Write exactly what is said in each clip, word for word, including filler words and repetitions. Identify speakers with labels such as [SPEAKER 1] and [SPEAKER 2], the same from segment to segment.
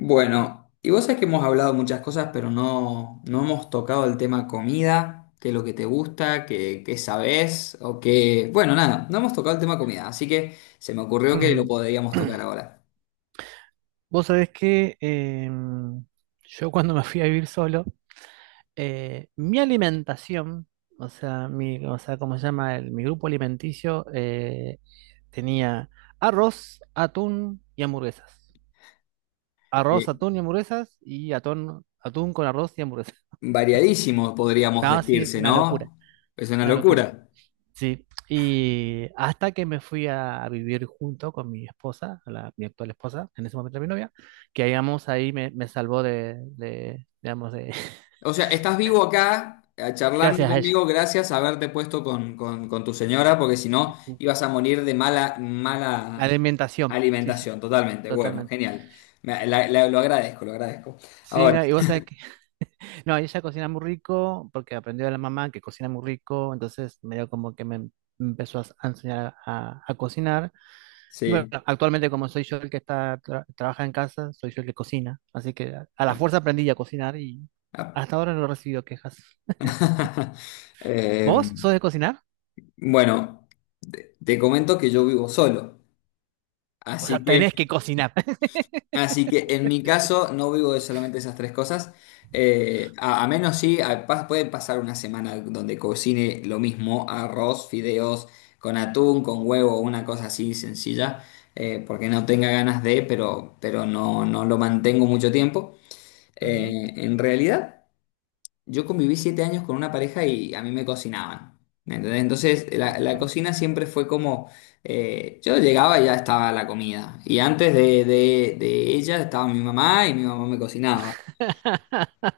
[SPEAKER 1] Bueno, y vos sabés que hemos hablado muchas cosas, pero no, no hemos tocado el tema comida, qué es lo que te gusta, qué, qué sabés, o qué. Bueno, nada, no hemos tocado el tema comida, así que se me ocurrió que lo
[SPEAKER 2] Ujú.
[SPEAKER 1] podríamos tocar ahora.
[SPEAKER 2] Vos sabés que em, yo cuando me fui a vivir solo, eh, mi alimentación, o sea, mi, o sea, como se llama el- mi grupo alimenticio, eh, tenía arroz, atún y hamburguesas. Arroz,
[SPEAKER 1] Eh,
[SPEAKER 2] atún y hamburguesas y atún, atún con arroz y hamburguesas.
[SPEAKER 1] variadísimo, podríamos
[SPEAKER 2] No, sí,
[SPEAKER 1] decirse,
[SPEAKER 2] una locura,
[SPEAKER 1] ¿no? Es una
[SPEAKER 2] una locura.
[SPEAKER 1] locura.
[SPEAKER 2] Sí, y hasta que me fui a, a vivir junto con mi esposa, la- mi actual esposa, en ese momento mi novia, que digamos ahí me, me salvó de, de, digamos, de,
[SPEAKER 1] O sea, estás vivo acá, eh, charlando
[SPEAKER 2] gracias a ella.
[SPEAKER 1] conmigo gracias a haberte puesto con, con- con tu señora, porque si no ibas a morir de mala,
[SPEAKER 2] La
[SPEAKER 1] mala
[SPEAKER 2] alimentación, sí, sí,
[SPEAKER 1] alimentación, totalmente. Bueno,
[SPEAKER 2] totalmente.
[SPEAKER 1] genial. Me- la- la- lo agradezco, lo agradezco.
[SPEAKER 2] Sí,
[SPEAKER 1] Ahora,
[SPEAKER 2] no, y vos sabés que, no, ella cocina muy rico porque aprendió de la mamá que cocina muy rico, entonces medio como que me empezó a enseñar a, a cocinar. Y bueno,
[SPEAKER 1] sí.
[SPEAKER 2] actualmente como soy yo el que está tra- trabaja en casa, soy yo el que cocina, así que a, a la fuerza aprendí a cocinar y
[SPEAKER 1] Ah.
[SPEAKER 2] hasta ahora no he recibido quejas.
[SPEAKER 1] Eh,
[SPEAKER 2] ¿Vos sos de cocinar?
[SPEAKER 1] bueno, te te comento que yo vivo solo,
[SPEAKER 2] O sea,
[SPEAKER 1] así que
[SPEAKER 2] tenés que cocinar.
[SPEAKER 1] Así que en mi caso no vivo de solamente esas tres cosas. Eh, a, a menos sí, a- pas- puede pasar una semana donde cocine lo mismo, arroz, fideos, con atún, con huevo, una cosa así sencilla, eh, porque no tenga ganas de, pero, pero no, no lo mantengo mucho tiempo.
[SPEAKER 2] Ujú,
[SPEAKER 1] Eh, en realidad. Yo conviví siete años con una pareja y a mí me cocinaban. ¿Me entendés? Entonces, la, la
[SPEAKER 2] ujú.
[SPEAKER 1] cocina siempre fue como, eh, yo llegaba y ya estaba la comida. Y antes de, de- de ella estaba mi mamá y mi mamá me cocinaba.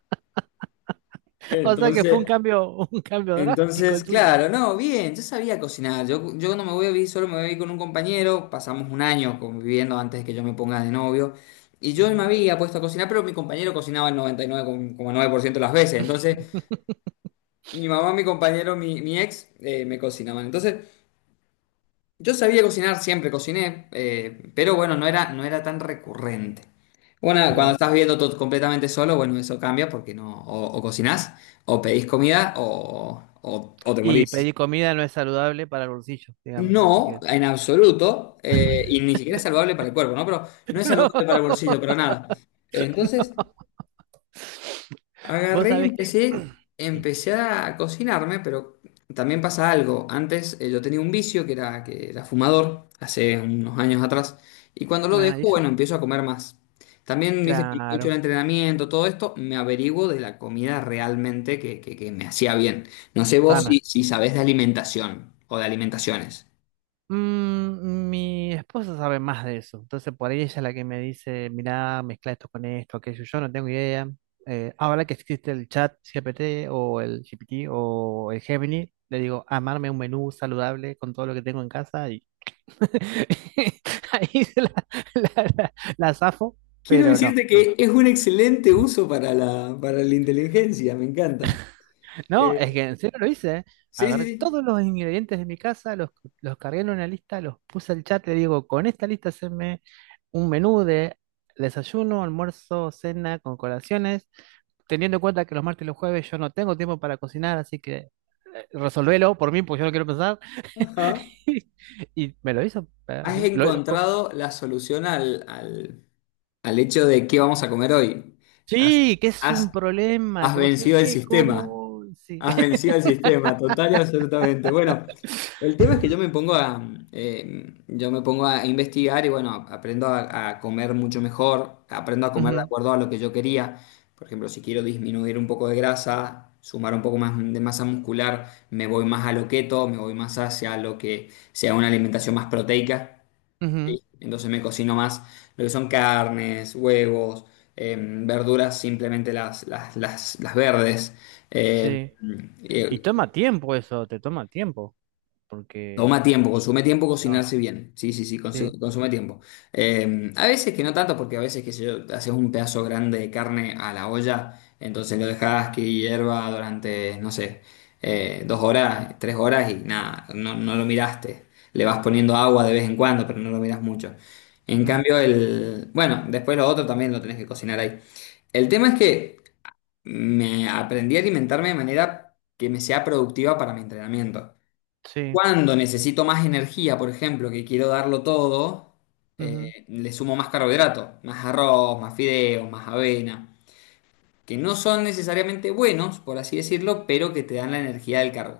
[SPEAKER 2] O sea que fue un
[SPEAKER 1] Entonces,
[SPEAKER 2] cambio, un cambio drástico
[SPEAKER 1] entonces,
[SPEAKER 2] el tuyo.
[SPEAKER 1] claro, no, bien, yo sabía cocinar. Yo, yo no me voy a vivir solo, me voy a vivir con un compañero. Pasamos un año conviviendo antes de que yo me ponga de novio. Y yo me
[SPEAKER 2] Ujú.
[SPEAKER 1] había puesto a cocinar, pero mi compañero cocinaba el noventa y nueve coma nueve por ciento de las veces. Entonces, mi mamá, mi compañero, mi, mi ex, eh, me cocinaban. Entonces, yo sabía cocinar, siempre cociné, eh, pero bueno, no era, no era tan recurrente. Bueno, cuando
[SPEAKER 2] Claro.
[SPEAKER 1] estás viendo todo completamente solo, bueno, eso cambia porque no, o, o cocinás, o pedís comida, o, o- o te
[SPEAKER 2] Y
[SPEAKER 1] morís.
[SPEAKER 2] pedir comida no es saludable para el bolsillo, digamos, así
[SPEAKER 1] No,
[SPEAKER 2] que
[SPEAKER 1] en absoluto, eh, y ni siquiera es saludable para el cuerpo, ¿no? Pero no es
[SPEAKER 2] no.
[SPEAKER 1] saludable para el bolsillo, pero nada. Entonces,
[SPEAKER 2] Vos
[SPEAKER 1] agarré y
[SPEAKER 2] sabés que
[SPEAKER 1] empecé,
[SPEAKER 2] sí.
[SPEAKER 1] empecé a cocinarme, pero también pasa algo. Antes, eh, yo tenía un vicio que era, que era fumador, hace unos años atrás, y cuando lo
[SPEAKER 2] Ah, y
[SPEAKER 1] dejo,
[SPEAKER 2] eso,
[SPEAKER 1] bueno, empiezo a comer más. También dice que he hecho el
[SPEAKER 2] claro,
[SPEAKER 1] entrenamiento, todo esto, me averiguo de la comida realmente que, que- que me hacía bien. No sé vos si,
[SPEAKER 2] sana.
[SPEAKER 1] si sabés de alimentación o de alimentaciones.
[SPEAKER 2] Mm, mi esposa sabe más de eso, entonces por ahí ella es la que me dice, mirá, mezcla esto con esto, aquello, yo no tengo idea. Eh, ahora que existe el chat G P T o el G P T o el Gemini, le digo, amarme un menú saludable con todo lo que tengo en casa y ahí se la, la, la la zafo,
[SPEAKER 1] Quiero
[SPEAKER 2] pero no.
[SPEAKER 1] decirte que es un excelente uso para la, para la inteligencia, me encanta.
[SPEAKER 2] No, es
[SPEAKER 1] Eh,
[SPEAKER 2] que en serio lo hice, ¿eh?
[SPEAKER 1] sí, sí,
[SPEAKER 2] Agarré
[SPEAKER 1] sí.
[SPEAKER 2] todos los ingredientes de mi casa, los, los cargué en una lista, los puse al chat, le digo, con esta lista haceme un menú de desayuno, almuerzo, cena, con colaciones, teniendo en cuenta que los martes y los jueves yo no tengo tiempo para cocinar, así que eh, resolvelo por mí, porque yo no quiero pensar.
[SPEAKER 1] Ajá.
[SPEAKER 2] Y me lo hizo eh,
[SPEAKER 1] Has
[SPEAKER 2] así. Lo- lo- co-
[SPEAKER 1] encontrado la solución al, al- al hecho de qué vamos a comer hoy. Has,
[SPEAKER 2] sí, que es
[SPEAKER 1] has-
[SPEAKER 2] un problema,
[SPEAKER 1] has
[SPEAKER 2] que vos decís,
[SPEAKER 1] vencido el
[SPEAKER 2] ¿qué?
[SPEAKER 1] sistema.
[SPEAKER 2] ¿Cómo? Sí.
[SPEAKER 1] Has vencido el sistema, total y absolutamente. Bueno, el tema es que yo me pongo a, eh, yo me pongo a investigar y bueno, aprendo a, a comer mucho mejor, aprendo a comer de
[SPEAKER 2] Ujú,
[SPEAKER 1] acuerdo a lo que yo quería. Por ejemplo, si quiero disminuir un poco de grasa, sumar un poco más de masa muscular, me voy más a lo keto, me voy más hacia lo que sea una alimentación más proteica.
[SPEAKER 2] ujú,
[SPEAKER 1] ¿Sí? Entonces me cocino más lo que son carnes, huevos, eh, verduras, simplemente las, las, las, las verdes. eh,
[SPEAKER 2] sí. Y
[SPEAKER 1] eh,
[SPEAKER 2] toma tiempo eso, te toma tiempo.
[SPEAKER 1] Toma
[SPEAKER 2] Porque...
[SPEAKER 1] tiempo, consume tiempo
[SPEAKER 2] No,
[SPEAKER 1] cocinarse bien. Sí, sí, sí,
[SPEAKER 2] sí,
[SPEAKER 1] consu- consume tiempo. Eh, a veces que no tanto, porque a veces que sé yo, haces un pedazo grande de carne a la olla, entonces lo dejas que hierva durante, no sé, eh, dos horas, tres horas y nada, no, no lo miraste. Le vas poniendo agua de vez en cuando, pero no lo miras mucho. En
[SPEAKER 2] mm,
[SPEAKER 1] cambio, el, bueno, después lo otro también lo tenés que cocinar ahí. El tema es que me aprendí a alimentarme de manera que me sea productiva para mi entrenamiento.
[SPEAKER 2] sí,
[SPEAKER 1] Cuando necesito más energía, por ejemplo, que quiero darlo todo,
[SPEAKER 2] ujú,
[SPEAKER 1] eh, le sumo más carbohidrato, más arroz, más fideos, más avena, que no son necesariamente buenos, por así decirlo, pero que te dan la energía del carbo.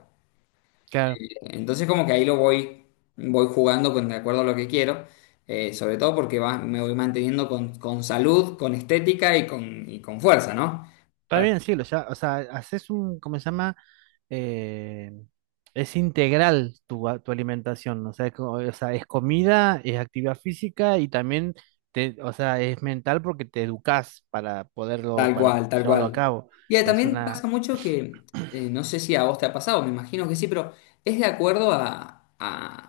[SPEAKER 2] claro.
[SPEAKER 1] Entonces como que ahí lo voy, voy jugando con de acuerdo a lo que quiero, eh, sobre todo porque va- me voy manteniendo con, con salud, con estética y con, y con fuerza, ¿no?
[SPEAKER 2] Está bien, sí, lo ya, o sea, haces un, ¿cómo se llama? Eh, es integral tu, a- tu alimentación, o sea, es, co- o sea, es comida, es actividad física y también, te, o sea, es mental porque te educas para poderlo,
[SPEAKER 1] Tal
[SPEAKER 2] para
[SPEAKER 1] cual, tal
[SPEAKER 2] llevarlo a
[SPEAKER 1] cual.
[SPEAKER 2] cabo.
[SPEAKER 1] Y eh,
[SPEAKER 2] Es
[SPEAKER 1] también
[SPEAKER 2] una...
[SPEAKER 1] pasa mucho que, eh, no sé si a vos te ha pasado, me imagino que sí, pero es de acuerdo a, a-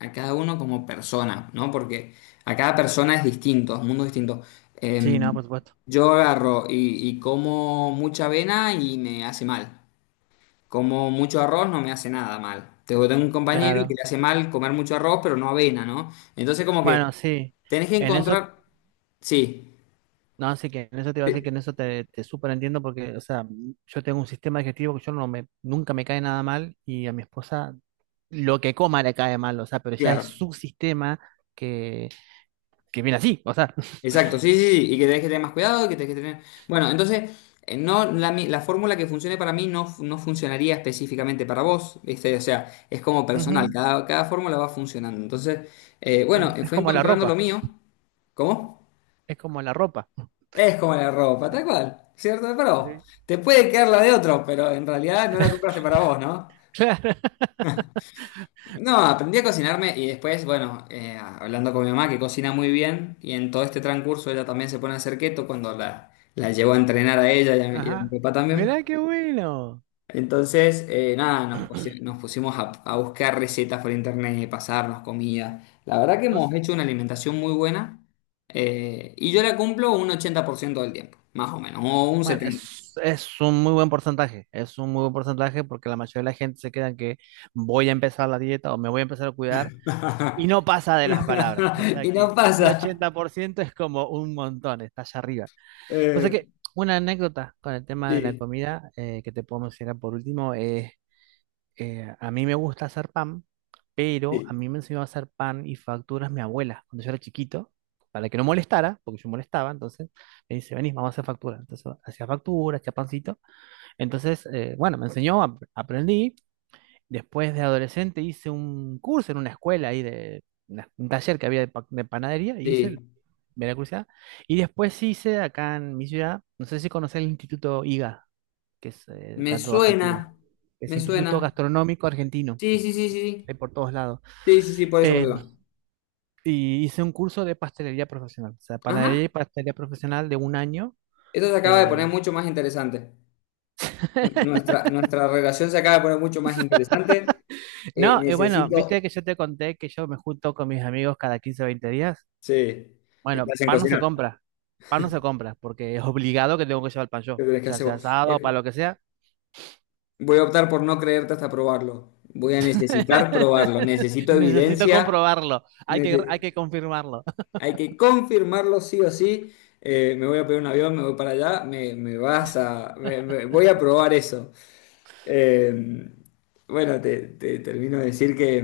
[SPEAKER 1] a cada uno como persona, ¿no? Porque a cada persona es distinto, es un mundo distinto.
[SPEAKER 2] Sí,
[SPEAKER 1] Eh,
[SPEAKER 2] no, por supuesto.
[SPEAKER 1] yo agarro y, y como mucha avena y me hace mal. Como mucho arroz no me hace nada mal. Tengo tengo un compañero que
[SPEAKER 2] Claro.
[SPEAKER 1] le hace mal comer mucho arroz, pero no avena, ¿no? Entonces como
[SPEAKER 2] Bueno,
[SPEAKER 1] que
[SPEAKER 2] sí,
[SPEAKER 1] tenés que
[SPEAKER 2] en eso...
[SPEAKER 1] encontrar. Sí,
[SPEAKER 2] No, así que en eso te iba a decir que en
[SPEAKER 1] eh,
[SPEAKER 2] eso te, te súper entiendo porque, o sea, mm, yo tengo un sistema digestivo que yo no me, nunca me cae nada mal y a mi esposa lo que coma le cae mal, o sea, pero ya es
[SPEAKER 1] claro.
[SPEAKER 2] su sistema que, que viene así, o sea,
[SPEAKER 1] Exacto, sí, sí, sí, y que tenés que tener más cuidado, y que tenés que tener. Bueno, entonces, eh, no, la, mi- la fórmula que funcione para mí, no, fu- no funcionaría específicamente para vos, ¿viste? O sea, es como personal,
[SPEAKER 2] ujú,
[SPEAKER 1] cada, cada fórmula va funcionando. Entonces, eh, bueno,
[SPEAKER 2] sí,
[SPEAKER 1] eh,
[SPEAKER 2] es
[SPEAKER 1] fue
[SPEAKER 2] como la
[SPEAKER 1] encontrando lo
[SPEAKER 2] ropa,
[SPEAKER 1] mío. ¿Cómo?
[SPEAKER 2] es como la ropa.
[SPEAKER 1] Es como la ropa, tal cual, ¿cierto? Es para vos.
[SPEAKER 2] Sí.
[SPEAKER 1] Te puede quedar la de otro, pero en realidad no la compraste para vos, ¿no?
[SPEAKER 2] Claro.
[SPEAKER 1] No, aprendí a cocinarme y después, bueno, eh, hablando con mi mamá que cocina muy bien, y en todo este transcurso ella también se pone a hacer keto cuando la, la llevo a entrenar a ella y a, mi y a mi
[SPEAKER 2] Ajá.
[SPEAKER 1] papá
[SPEAKER 2] Mirá
[SPEAKER 1] también.
[SPEAKER 2] qué bueno.
[SPEAKER 1] Entonces, eh, nada, nos, pusi- nos pusimos a, a buscar recetas por internet, pasarnos comida. La verdad que hemos
[SPEAKER 2] Vos...
[SPEAKER 1] hecho una alimentación muy buena, eh, y yo la cumplo un ochenta por ciento del tiempo, más o menos, o un
[SPEAKER 2] Bueno,
[SPEAKER 1] setenta por ciento.
[SPEAKER 2] es, es un muy buen porcentaje. Es un muy buen porcentaje porque la mayoría de la gente se queda en que voy a empezar la dieta o me voy a empezar a cuidar. Y no pasa de las palabras, o sea
[SPEAKER 1] Y no
[SPEAKER 2] que un
[SPEAKER 1] pasa.
[SPEAKER 2] ochenta por ciento es como un montón, está allá arriba. O sea
[SPEAKER 1] Eh,
[SPEAKER 2] que una anécdota con el tema de la
[SPEAKER 1] sí,
[SPEAKER 2] comida eh, que te puedo mencionar por último es, eh, a mí me gusta hacer pan, pero a
[SPEAKER 1] sí.
[SPEAKER 2] mí me enseñó a hacer pan y facturas mi abuela cuando yo era chiquito, para que no molestara, porque yo molestaba, entonces me dice, venís, vamos a hacer factura. Entonces hacía factura, hacía pancito. Entonces, eh, bueno, me enseñó, ap- aprendí. Después de adolescente hice un curso en una escuela ahí de una- un taller que había de, pa- de panadería y hice
[SPEAKER 1] Sí.
[SPEAKER 2] el, me... Y después hice acá en mi ciudad, no sé si conocés el Instituto I G A, que es eh,
[SPEAKER 1] Me
[SPEAKER 2] tanto de Argentina,
[SPEAKER 1] suena,
[SPEAKER 2] que es
[SPEAKER 1] me
[SPEAKER 2] Instituto
[SPEAKER 1] suena.
[SPEAKER 2] Gastronómico Argentino,
[SPEAKER 1] Sí, sí, sí, sí.
[SPEAKER 2] hay por todos lados.
[SPEAKER 1] Sí, sí, sí, por eso, por
[SPEAKER 2] Eh,
[SPEAKER 1] eso.
[SPEAKER 2] y hice un curso de pastelería profesional, o sea, panadería y
[SPEAKER 1] Ajá.
[SPEAKER 2] pastelería profesional de un año.
[SPEAKER 1] Esto se acaba de poner
[SPEAKER 2] Eh,
[SPEAKER 1] mucho más interesante. Nu- Nuestra, nuestra relación se acaba de poner mucho más interesante. Eh,
[SPEAKER 2] no, y bueno, viste
[SPEAKER 1] necesito.
[SPEAKER 2] que yo te conté que yo me junto con mis amigos cada quince o veinte días.
[SPEAKER 1] Sí. ¿Qué te
[SPEAKER 2] Bueno,
[SPEAKER 1] hacen
[SPEAKER 2] pan no se
[SPEAKER 1] cocinar?
[SPEAKER 2] compra. Pan no se compra porque es obligado que tengo que llevar pan yo.
[SPEAKER 1] ¿Qué
[SPEAKER 2] O
[SPEAKER 1] tenés que
[SPEAKER 2] sea,
[SPEAKER 1] hacer
[SPEAKER 2] sea
[SPEAKER 1] vos?
[SPEAKER 2] asado, para lo
[SPEAKER 1] Eh,
[SPEAKER 2] que sea.
[SPEAKER 1] voy a optar por no creerte hasta probarlo. Voy a necesitar probarlo. Necesito
[SPEAKER 2] Necesito
[SPEAKER 1] evidencia.
[SPEAKER 2] comprobarlo. Hay que,
[SPEAKER 1] Nece-
[SPEAKER 2] hay que confirmarlo.
[SPEAKER 1] Hay que confirmarlo sí o sí. Eh, me voy a pedir un avión, me voy para allá. Me, me vas a. me- me- voy a probar eso. Eh, bueno, te, te termino de decir que,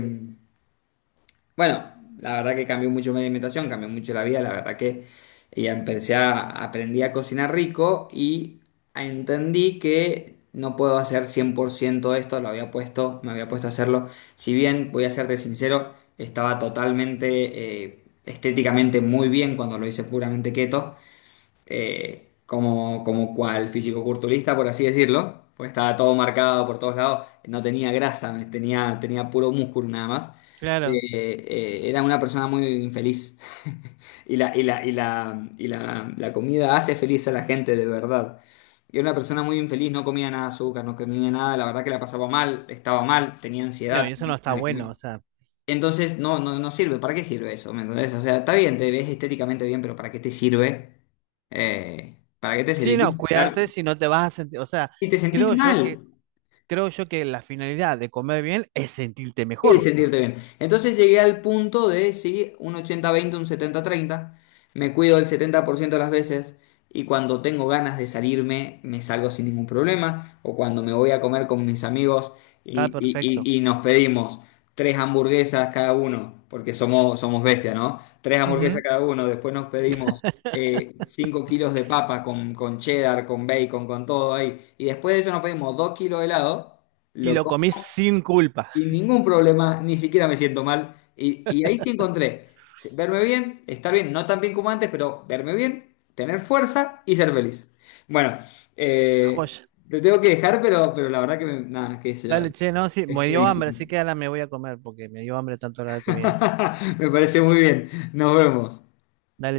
[SPEAKER 1] bueno, la verdad que cambió mucho mi alimentación, cambió mucho la vida, la verdad que ya empecé a, aprendí a cocinar rico, y entendí que no puedo hacer cien por ciento esto, lo había puesto, me había puesto a hacerlo. Si bien, voy a serte sincero, estaba totalmente, eh, estéticamente muy bien cuando lo hice puramente keto, eh, como, como cual fisicoculturista, por así decirlo, pues estaba todo marcado por todos lados, no tenía grasa, tenía, tenía puro músculo nada más.
[SPEAKER 2] Claro.
[SPEAKER 1] Eh, eh, era una persona muy infeliz. Y la, y la, y la, y la, la comida hace feliz a la gente de verdad. Y era una persona muy infeliz, no comía nada de azúcar, no comía nada, la verdad que la pasaba mal, estaba mal, tenía
[SPEAKER 2] No,
[SPEAKER 1] ansiedad,
[SPEAKER 2] y eso
[SPEAKER 1] tenía
[SPEAKER 2] no está
[SPEAKER 1] ganas de comer.
[SPEAKER 2] bueno. O sea,
[SPEAKER 1] Entonces, no, no, no sirve. ¿Para qué sirve eso? ¿Me entendés? O sea, está bien, te ves estéticamente bien, pero ¿para qué te sirve? Eh, ¿para qué te
[SPEAKER 2] sí,
[SPEAKER 1] serviría
[SPEAKER 2] no,
[SPEAKER 1] estar?
[SPEAKER 2] cuidarte si no te vas a sentir. O sea,
[SPEAKER 1] Si te sentís
[SPEAKER 2] creo yo
[SPEAKER 1] mal.
[SPEAKER 2] que, creo yo que la finalidad de comer bien es sentirte
[SPEAKER 1] Y
[SPEAKER 2] mejor.
[SPEAKER 1] sentirte bien. Entonces llegué al punto de, sí, un ochenta veinte, un setenta treinta. Me cuido el setenta por ciento de las veces, y cuando tengo ganas de salirme, me salgo sin ningún problema. O cuando me voy a comer con mis amigos y,
[SPEAKER 2] Está
[SPEAKER 1] y-
[SPEAKER 2] perfecto.
[SPEAKER 1] y- y nos pedimos tres hamburguesas cada uno, porque somos, somos bestias, ¿no? Tres hamburguesas
[SPEAKER 2] Ujú.
[SPEAKER 1] cada uno, después nos pedimos, eh, cinco kilos de papa con, con cheddar, con bacon, con todo ahí. Y después de eso nos pedimos dos kilos de helado
[SPEAKER 2] Y lo comí sin culpa.
[SPEAKER 1] sin ningún problema, ni siquiera me siento mal. Y, y ahí sí encontré, se- verme bien, estar bien, no tan bien como antes, pero verme bien, tener fuerza y ser feliz. Bueno, eh,
[SPEAKER 2] Joya.
[SPEAKER 1] te tengo que dejar, pero, pero la verdad que, me- nada, qué sé yo,
[SPEAKER 2] Dale, che, no, sí, me
[SPEAKER 1] es
[SPEAKER 2] dio hambre,
[SPEAKER 1] buenísimo.
[SPEAKER 2] así que ahora me voy a comer porque me dio hambre tanto la de comida.
[SPEAKER 1] Me parece muy bien. Nos vemos.
[SPEAKER 2] Dale.